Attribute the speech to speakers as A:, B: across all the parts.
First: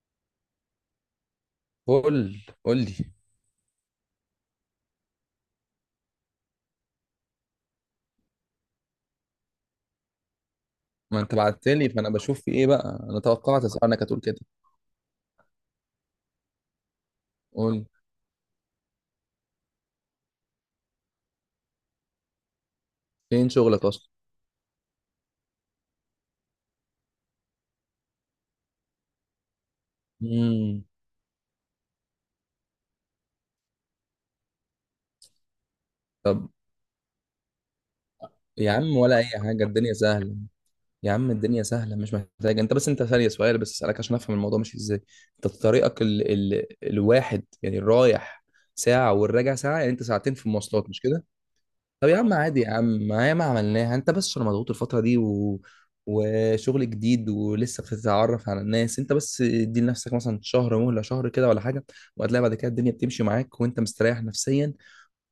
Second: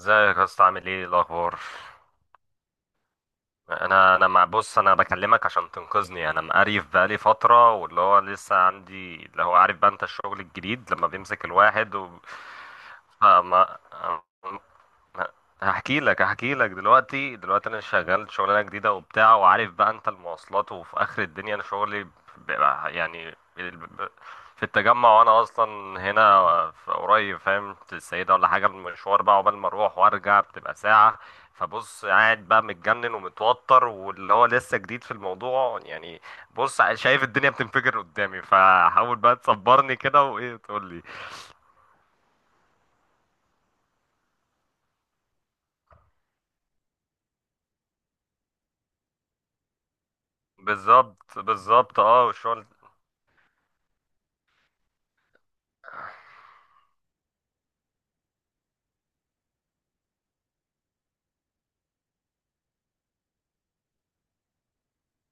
A: ازيك يا اسطى، عامل ايه الاخبار؟
B: قول قول لي.
A: انا انا مع بص، انا بكلمك عشان تنقذني، يعني انا مقريف بقالي فتره، واللي هو لسه عندي اللي هو عارف بقى انت، الشغل الجديد لما
B: ما انت
A: بيمسك
B: بعت لي
A: الواحد
B: فانا
A: و...
B: بشوف في ايه بقى. انا
A: فما
B: توقعت اسالك هتقول كده.
A: لا، هحكي لك هحكي لك دلوقتي دلوقتي، انا
B: قول،
A: شغال شغلانه جديده وبتاع، وعارف بقى انت المواصلات، وفي اخر الدنيا انا شغلي بيبقى يعني
B: فين شغلك اصلا؟
A: في التجمع، وانا اصلا هنا في قريب، فاهم؟ في السيده ولا حاجه، المشوار بقى عقبال ما اروح وارجع بتبقى
B: امم.
A: ساعه. فبص، قاعد بقى متجنن ومتوتر، واللي هو لسه جديد في الموضوع يعني.
B: طب
A: بص، شايف الدنيا بتنفجر قدامي،
B: يا عم، ولا
A: فحاول
B: اي
A: بقى
B: حاجه، الدنيا
A: تصبرني كده،
B: سهله.
A: وايه تقول لي؟
B: يا عم الدنيا سهله، مش محتاج انت بس. انت ثانيه، سؤال بس اسالك عشان افهم الموضوع ماشي ازاي. انت طريقك الواحد يعني الرايح ساعه والراجع ساعه، يعني انت ساعتين في المواصلات، مش كده؟
A: بالظبط بالظبط،
B: طب يا
A: اه،
B: عم عادي
A: والشغل.
B: يا عم، ما هي ما عملناها، انت بس عشان مضغوط الفترة دي وشغل جديد ولسه بتتعرف على الناس. انت بس ادي لنفسك مثلا شهر مهلة، شهر كده ولا حاجة، وهتلاقي بعد كده الدنيا بتمشي معاك وانت مستريح نفسيا.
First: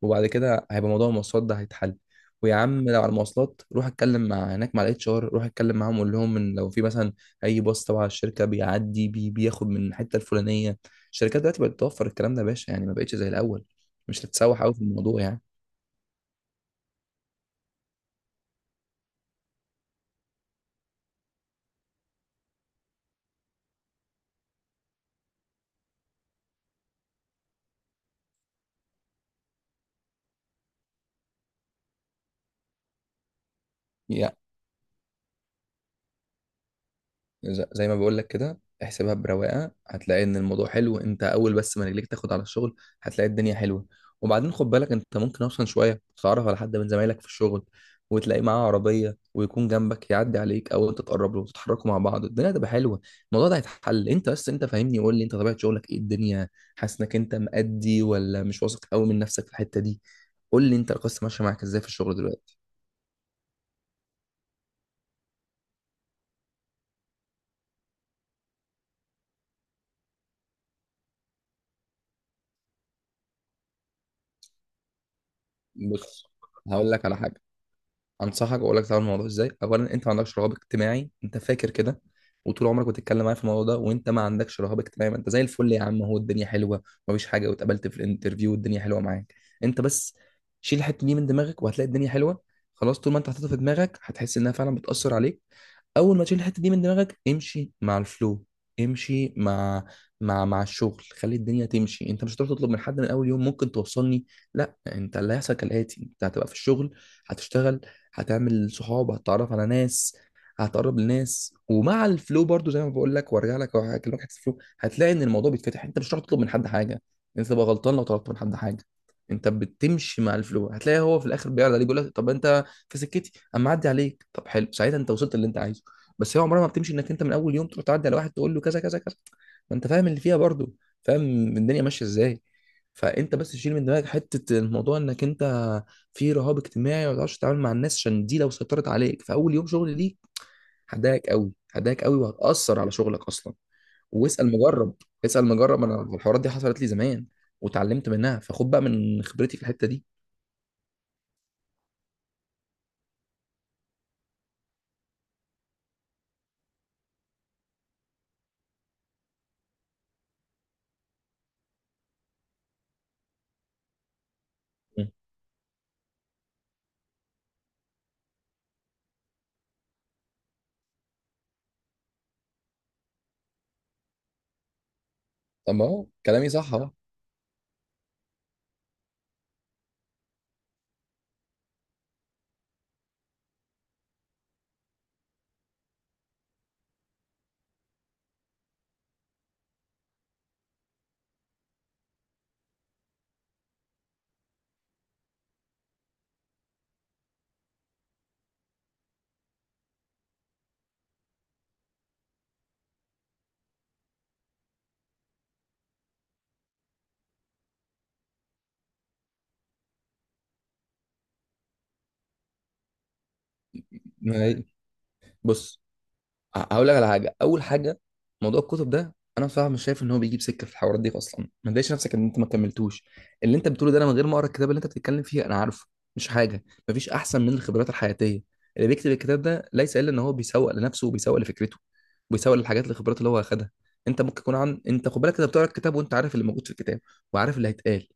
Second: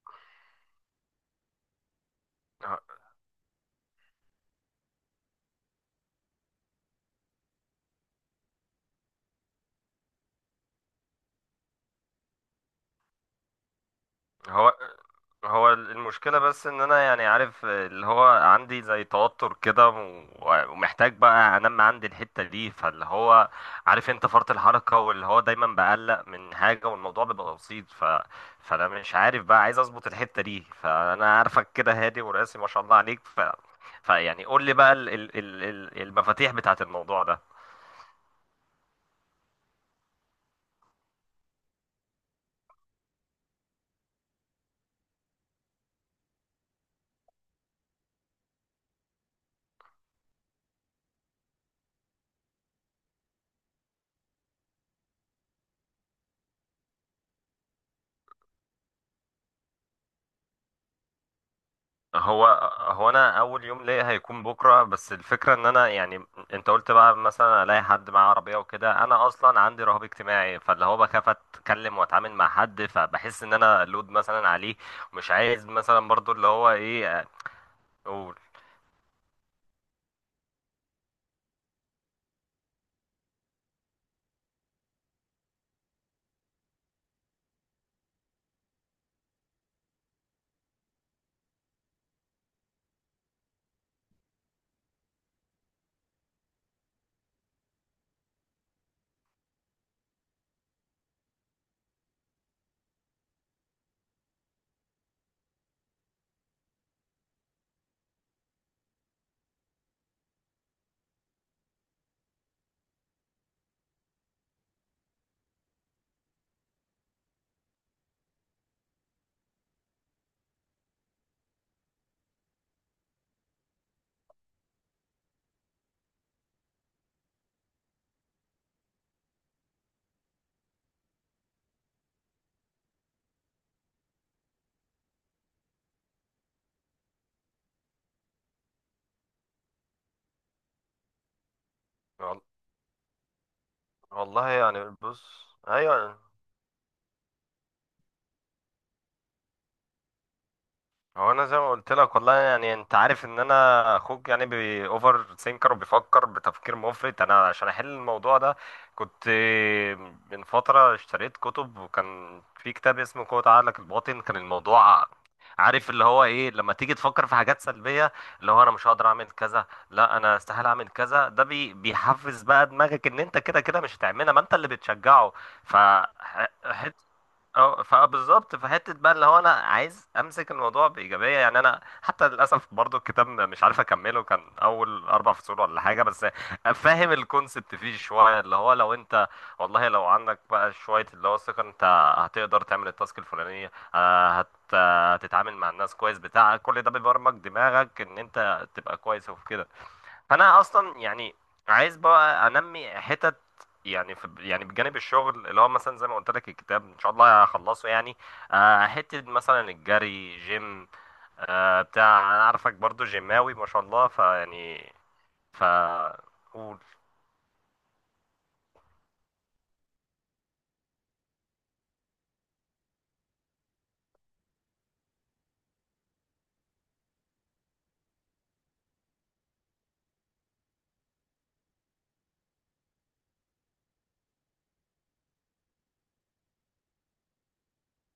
B: وبعد كده هيبقى موضوع المواصلات ده هيتحل. ويا عم لو على المواصلات روح اتكلم مع هناك مع الاتش ار، روح اتكلم معاهم وقول لهم ان لو في مثلا اي باص تبع الشركه بيعدي بياخد من الحته الفلانيه. الشركات دلوقتي بقت توفر الكلام ده يا باشا، يعني ما بقتش زي الاول. مش هتتسوح قوي
A: هو
B: في الموضوع يعني.
A: هو المشكلة، بس ان انا يعني عارف اللي هو عندي زي توتر كده، ومحتاج بقى انمي عندي الحتة دي، فاللي هو عارف انت فرط الحركة، واللي هو دايما بقلق من حاجة والموضوع بيبقى بسيط. فانا مش عارف بقى، عايز اظبط الحتة دي، فانا عارفك كده هادي وراسي ما شاء الله عليك. فيعني قول لي بقى المفاتيح بتاعت الموضوع ده.
B: زي ما بقول لك كده احسبها برواقه، هتلاقي ان الموضوع حلو. انت اول بس ما رجليك تاخد على الشغل هتلاقي الدنيا حلوه. وبعدين خد بالك انت ممكن اصلا شويه تتعرف على حد من زمايلك في الشغل، وتلاقي معاه عربيه ويكون جنبك يعدي عليك، او انت تقرب له وتتحركوا مع بعض، الدنيا هتبقى حلوه. الموضوع ده هيتحل. انت بس انت فاهمني، قول لي انت طبيعه شغلك ايه الدنيا؟ حاسس انك انت مأدي ولا مش واثق قوي من نفسك في الحته دي؟ قول لي انت القصه ماشيه معاك ازاي في الشغل
A: هو
B: دلوقتي؟
A: هو انا اول يوم ليا هيكون بكره، بس الفكره ان انا يعني انت قلت بقى مثلا الاقي حد معاه عربيه وكده، انا اصلا عندي رهاب اجتماعي، فاللي هو بخاف اتكلم واتعامل مع حد، فبحس ان انا لود مثلا عليه، مش عايز مثلا
B: بص،
A: برضو اللي هو
B: هقول لك على
A: ايه.
B: حاجه.
A: اقول
B: انصحك واقول لك تعمل الموضوع ازاي. اولا انت ما عندكش رهاب اجتماعي، انت فاكر كده. وطول عمرك بتتكلم معايا في الموضوع ده وانت ما عندكش رهاب اجتماعي. ما انت زي الفل يا عم، هو الدنيا حلوه مفيش حاجه، واتقابلت في الانترفيو والدنيا حلوه معاك. انت بس شيل الحته دي من دماغك وهتلاقي الدنيا حلوه. خلاص، طول ما انت حاططها في دماغك هتحس انها فعلا بتاثر عليك. اول ما تشيل الحته دي من دماغك امشي مع الفلو. امشي مع مع الشغل، خلي الدنيا تمشي. انت مش هتروح تطلب من حد من اول يوم، ممكن توصلني؟ لا، انت اللي هيحصل كالاتي: انت هتبقى في الشغل، هتشتغل، هتعمل صحاب، هتتعرف على ناس، هتقرب لناس، ومع الفلو برضو زي ما بقول لك، وارجع لك وهكلمك حته الفلو، هتلاقي ان الموضوع بيتفتح. انت مش هتعرف تطلب من حد حاجه. انت تبقى غلطان لو طلبت من حد حاجه. انت بتمشي مع الفلو هتلاقي هو في الاخر بيعرض عليك، بيقول لك طب انت في سكتي اما اعدي عليك؟ طب حلو، ساعتها انت وصلت اللي انت عايزه. بس هي عمرها ما بتمشي انك انت من اول يوم تروح تعدي على واحد تقول له كذا كذا كذا. ما انت فاهم اللي فيها برضو، فاهم الدنيا ماشيه ازاي. فانت بس تشيل من دماغك حته الموضوع انك انت في رهاب اجتماعي ما بتعرفش تتعامل مع الناس، عشان دي لو سيطرت عليك في اول يوم شغل ليك هتضايقك قوي، هتضايقك قوي
A: وال-
B: وهتأثر على شغلك اصلا.
A: والله
B: واسأل
A: يعني،
B: مجرب، اسأل
A: بص،
B: مجرب. انا
A: ايوه.
B: الحوارات دي حصلت لي زمان وتعلمت منها، فخد بقى من خبرتي في الحتة دي.
A: هو انا زي ما قلت لك، والله يعني، انت عارف ان انا اخوك يعني بي اوفر ثينكر، وبيفكر بتفكير مفرط، انا عشان احل الموضوع ده كنت من فتره اشتريت كتب، وكان في كتاب اسمه قوة عقلك الباطن. كان الموضوع
B: مم.
A: عارف اللي هو ايه، لما تيجي تفكر في حاجات سلبيه، اللي هو انا مش هقدر اعمل كذا، لا انا استحيل اعمل كذا، ده بيحفز بقى دماغك ان انت كده كده مش هتعملها، ما انت اللي بتشجعه.
B: طب
A: ف
B: ما هو كلامي صح اهو.
A: اه، فبالظبط في حته بقى، اللي هو انا عايز امسك الموضوع بايجابيه يعني، انا حتى للاسف برضو الكتاب مش عارف اكمله، كان اول 4 فصول ولا حاجه بس. فاهم الكونسبت فيه شويه، اللي هو لو انت، والله لو عندك بقى شويه اللي هو الثقه، انت هتقدر تعمل التاسك الفلانيه، هتتعامل مع الناس كويس بتاع كل ده، بيبرمج دماغك ان انت تبقى كويس، وفي كده. فانا اصلا يعني عايز بقى انمي حتت، يعني في، يعني بجانب الشغل، اللي هو مثلا زي ما قلت لك الكتاب ان شاء الله هخلصه يعني. حته مثلا الجري، جيم. بتاع انا عارفك برضو جيماوي ما شاء الله،
B: ما هي-
A: فيعني. ف
B: بص،
A: قول.
B: هقول لك على حاجه. اول حاجه، موضوع الكتب ده انا بصراحه مش شايف ان هو بيجيب سكه في الحوارات دي اصلا، ما تضايقش نفسك ان انت ما كملتوش. اللي انت بتقوله ده انا من غير ما اقرا الكتاب اللي انت بتتكلم فيه انا عارفه. مش حاجه، مفيش احسن من الخبرات الحياتيه. اللي بيكتب الكتاب ده ليس الا ان هو بيسوق لنفسه وبيسوق لفكرته، وبيسوق للحاجات الخبرات اللي هو اخدها. انت ممكن يكون عن، انت خد بالك انت بتقرا الكتاب وانت عارف اللي موجود في الكتاب وعارف اللي هيتقال.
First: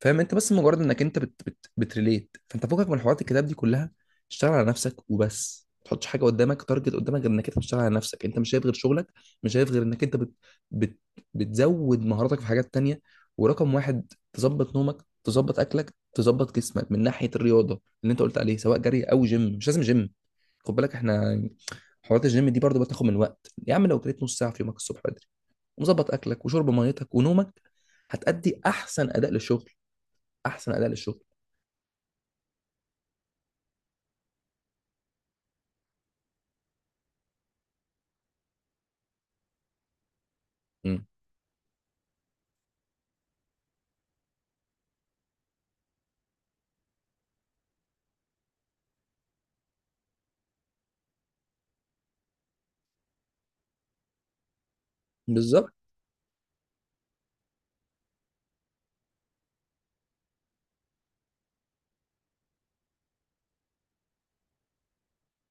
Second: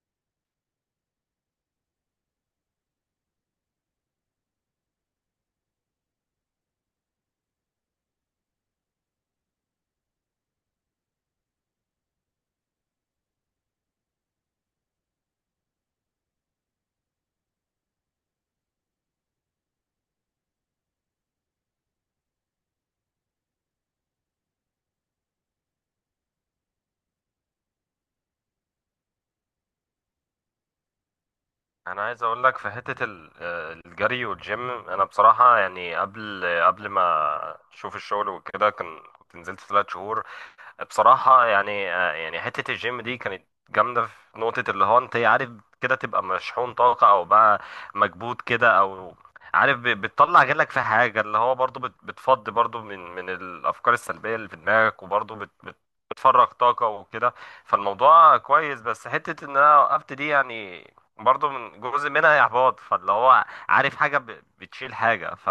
B: فاهم؟ انت بس مجرد انك انت بت بت بتريليت، فانت فوقك من حوارات الكتاب دي كلها. اشتغل على نفسك وبس، ما تحطش حاجه قدامك، تارجت قدامك غير انك انت بتشتغل على نفسك. انت مش شايف غير شغلك، مش شايف غير انك انت بت بت بتزود مهاراتك في حاجات تانية. ورقم واحد تظبط نومك، تظبط اكلك، تظبط جسمك من ناحيه الرياضه اللي انت قلت عليه، سواء جري او جيم. مش لازم جيم، خد بالك احنا حوارات الجيم دي برضو بتاخد من وقت يا عم. لو جريت نص ساعه في يومك الصبح بدري ومظبط اكلك وشرب ميتك ونومك، هتأدي احسن اداء للشغل، احسن اداء للشغل.
A: انا عايز اقول لك في حته الجري والجيم، انا بصراحه يعني قبل ما اشوف الشغل وكده، كنت نزلت 3 شهور.
B: مم.
A: بصراحة يعني يعني حتة الجيم دي كانت جامدة في نقطة، اللي هو انت عارف كده تبقى مشحون طاقة، او بقى مكبوت كده، او عارف بتطلع غلك في حاجة، اللي هو برضو بتفضي برضو من الافكار السلبية اللي في دماغك، وبرضو
B: بالظبط.
A: بتفرغ طاقة وكده. فالموضوع كويس، بس حتة ان انا وقفت دي يعني، برضو من جزء منها احباط، فاللي هو عارف حاجة بتشيل حاجة.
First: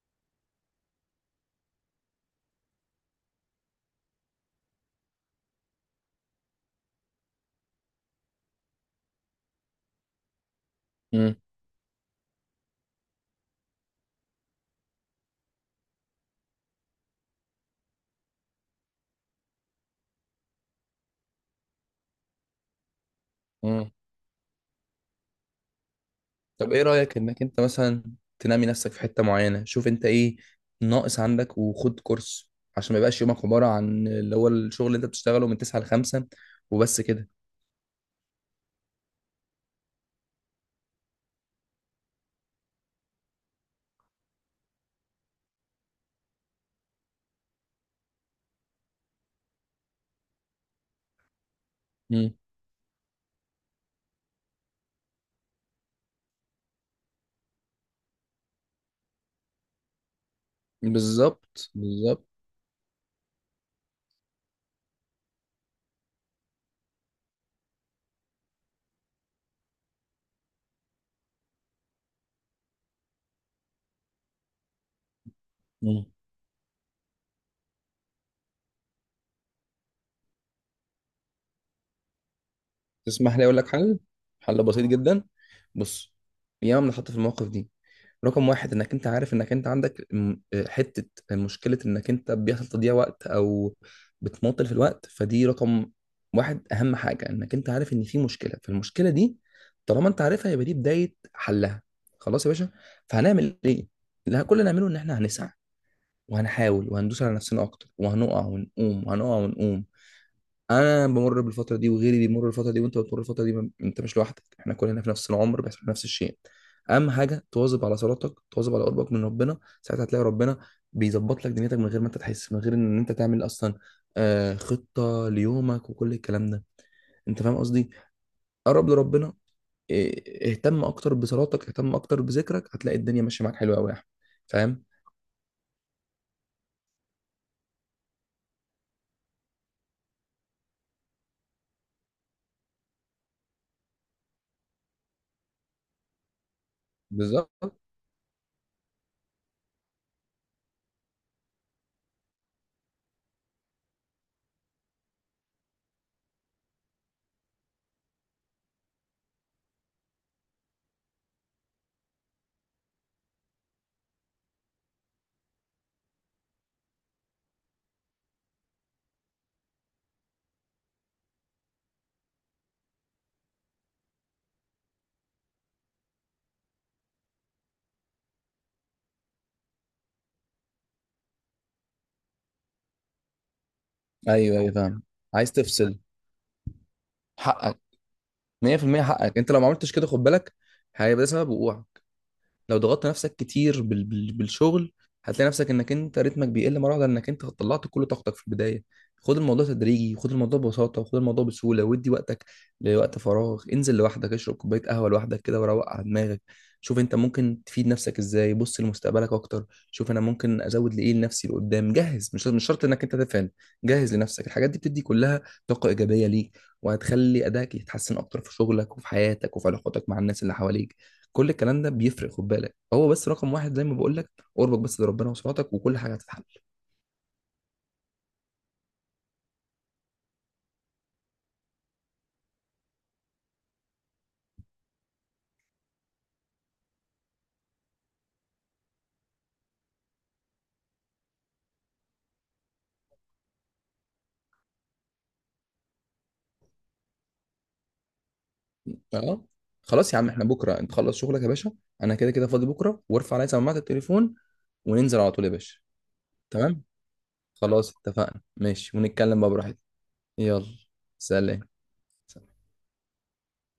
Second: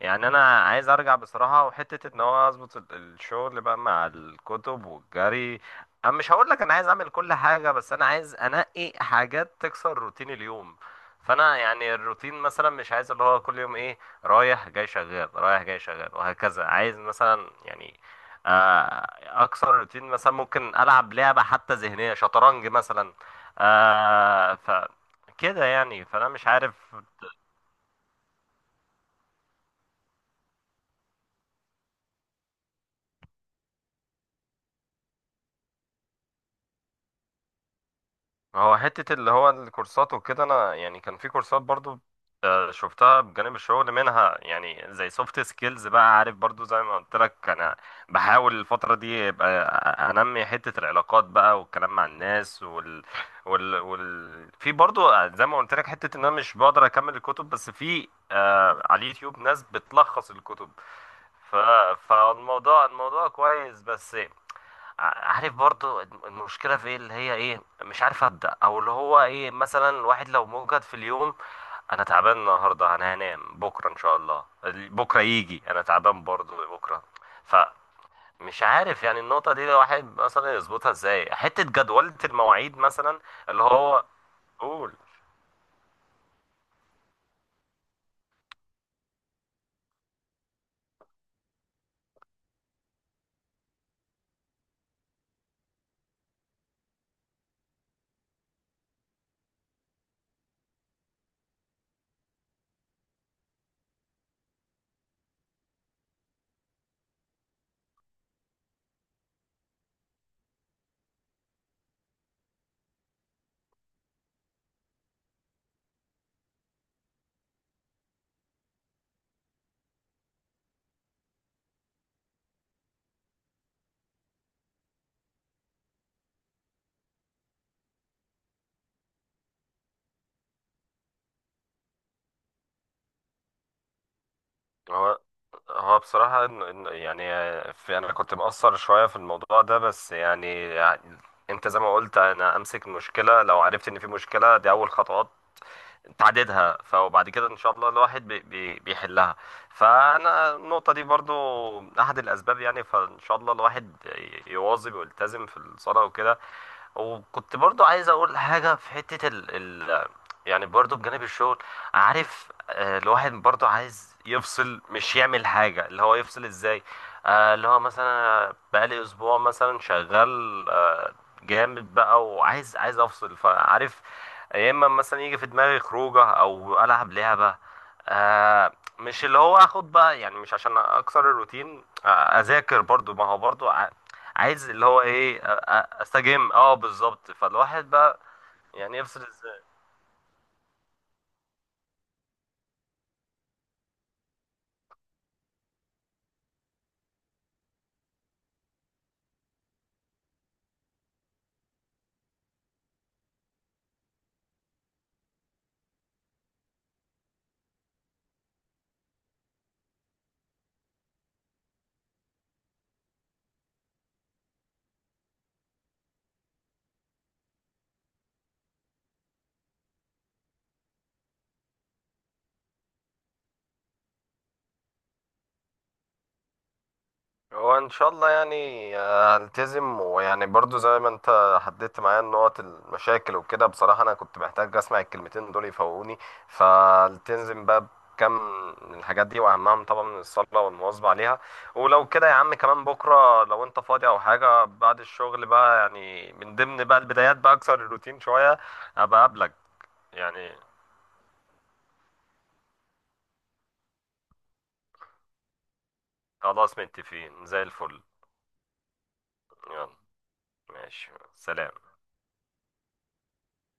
A: يعني انا عايز ارجع بصراحه، وحته ان هو اظبط الشغل بقى مع الكتب والجري. انا مش هقول لك انا عايز اعمل كل حاجه، بس انا عايز انقي حاجات تكسر روتين اليوم.
B: مم.
A: فانا يعني الروتين مثلا مش عايز اللي هو كل يوم ايه، رايح جاي شغال، رايح جاي شغال، وهكذا. عايز مثلا يعني آه، اكسر روتين، مثلا ممكن العب لعبه حتى ذهنيه، شطرنج مثلا.
B: مم.
A: ف كده يعني، فانا مش
B: طب
A: عارف.
B: ايه رايك انك انت مثلا تنمي نفسك في حته معينه؟ شوف انت ايه ناقص عندك وخد كورس، عشان ما يبقاش يومك عباره عن اللي هو الشغل اللي انت بتشتغله من 9 ل 5 وبس كده.
A: هو حتة اللي هو الكورسات وكده، أنا يعني كان في كورسات برضو شفتها بجانب الشغل، منها يعني زي سوفت سكيلز بقى، عارف برضو زي ما قلت لك. أنا بحاول الفترة دي يبقى أنمي حتة العلاقات بقى والكلام مع
B: مم.
A: الناس، في برضو زي ما قلت لك حتة إن أنا مش بقدر أكمل الكتب، بس في على اليوتيوب ناس بتلخص الكتب. ف...
B: بالظبط بالظبط.
A: فالموضوع كويس، بس عارف برضو المشكلة في ايه، اللي هي ايه مش عارف أبدأ، او اللي هو ايه مثلا الواحد لو موجد في اليوم، انا تعبان النهاردة انا هنام بكرة ان شاء الله، بكرة يجي انا
B: مم.
A: تعبان برضو بكرة، فمش عارف يعني النقطة دي الواحد مثلا يظبطها ازاي، حتة جدولة المواعيد مثلا
B: تسمح لي اقول
A: اللي
B: لك حل؟
A: هو.
B: حل بسيط
A: قول.
B: جدا. بص، ياما بنتحط في المواقف دي. رقم واحد، انك انت عارف انك انت عندك حتة مشكلة، انك انت بيحصل تضييع وقت او بتمطل في الوقت، فدي رقم واحد. اهم حاجة انك انت عارف ان في مشكلة، فالمشكلة دي طالما انت عارفها يبقى دي بداية حلها. خلاص يا باشا، فهنعمل ايه؟ لا، كل اللي هنعمله ان احنا هنسعى وهنحاول وهندوس على نفسنا اكتر، وهنقع ونقوم وهنقع ونقوم. انا بمر بالفتره دي وغيري بيمر بالفتره دي وانت بتمر بالفتره دي. انت مش لوحدك، احنا كلنا في نفس العمر بيحصل نفس الشيء. اهم حاجه تواظب على صلاتك، تواظب على قربك من ربنا، ساعتها هتلاقي ربنا بيظبط لك دنيتك من غير ما انت تحس، من غير ان انت تعمل اصلا خطه ليومك وكل الكلام ده. انت فاهم قصدي؟ قرب لربنا. اهتم اكتر بصلاتك، اهتم اكتر بذكرك، هتلاقي الدنيا ماشيه معاك حلوه قوي يا احمد. فاهم؟
A: هو هو بصراحة يعني في، أنا كنت مقصر شوية في الموضوع ده، بس يعني أنت زي ما قلت، أنا أمسك المشكلة لو عرفت إن في مشكلة، دي أول خطوات تعددها، فوبعد كده إن شاء
B: بالظبط.
A: الله الواحد بي بي بيحلها. فأنا النقطة دي برضو أحد الأسباب يعني، فإن شاء الله الواحد يواظب ويلتزم في الصلاة وكده. وكنت برضو عايز اقول حاجة في حتة يعني برضو بجانب الشغل، عارف الواحد برضو عايز يفصل، مش يعمل حاجة، اللي هو يفصل ازاي. اللي هو مثلا بقالي اسبوع مثلا شغال جامد بقى، وعايز افصل فعارف. يا اما مثلا يجي في دماغي خروجه، او العب لعبه. آه مش اللي هو اخد بقى، يعني مش عشان اكسر الروتين. اذاكر برضو، ما هو برضو
B: ايوه
A: عايز
B: ايوه
A: اللي هو
B: فاهم.
A: ايه،
B: عايز تفصل؟
A: استجم، اه، بالظبط،
B: حقك.
A: فالواحد بقى يعني
B: 100%
A: يفصل.
B: حقك. انت لو ما عملتش كده خد بالك هيبقى ده سبب وقوعك. لو ضغطت نفسك كتير بالشغل هتلاقي نفسك انك انت رتمك بيقل مره واحده، لانك انت طلعت كل طاقتك في البدايه. خد الموضوع تدريجي، خد الموضوع ببساطه، وخد الموضوع بسهوله، وادي وقتك لوقت فراغ. انزل لوحدك، اشرب كوبايه قهوه لوحدك كده وروق على دماغك. شوف انت ممكن تفيد نفسك ازاي. بص لمستقبلك اكتر، شوف انا ممكن ازود لايه لنفسي لقدام، جهز. مش مش شرط انك انت تفهم. جهز لنفسك الحاجات دي بتدي كلها طاقه ايجابيه ليك، وهتخلي ادائك يتحسن اكتر في شغلك وفي حياتك وفي علاقاتك مع الناس اللي حواليك. كل الكلام ده بيفرق خد بالك. هو بس رقم واحد زي ما بقول لك، قربك بس لربنا وصلاتك وكل حاجه هتتحل.
A: هو ان شاء الله يعني، هلتزم، ويعني برضو زي ما انت حددت معايا النقط المشاكل وكده، بصراحة انا كنت محتاج اسمع الكلمتين دول يفوقوني. فالتزم بقى بكم من الحاجات دي، واهمهم طبعا الصلاة والمواظبة عليها. ولو كده يا عم، كمان بكرة لو انت فاضي او حاجة بعد الشغل بقى، يعني من ضمن بقى البدايات بقى، اكسر الروتين شوية، ابقى
B: اه،
A: اقابلك
B: خلاص يا عم، احنا
A: يعني.
B: بكره انت خلص شغلك يا باشا. انا كده كده فاضي بكره، وارفع عليا سماعه التليفون وننزل على طول يا باشا.
A: خلاص،
B: تمام،
A: متفقين زي
B: خلاص
A: الفل.
B: اتفقنا، ماشي، ونتكلم بقى براحتك.
A: يلا،
B: يلا.
A: ماشي،
B: سلام.
A: سلام.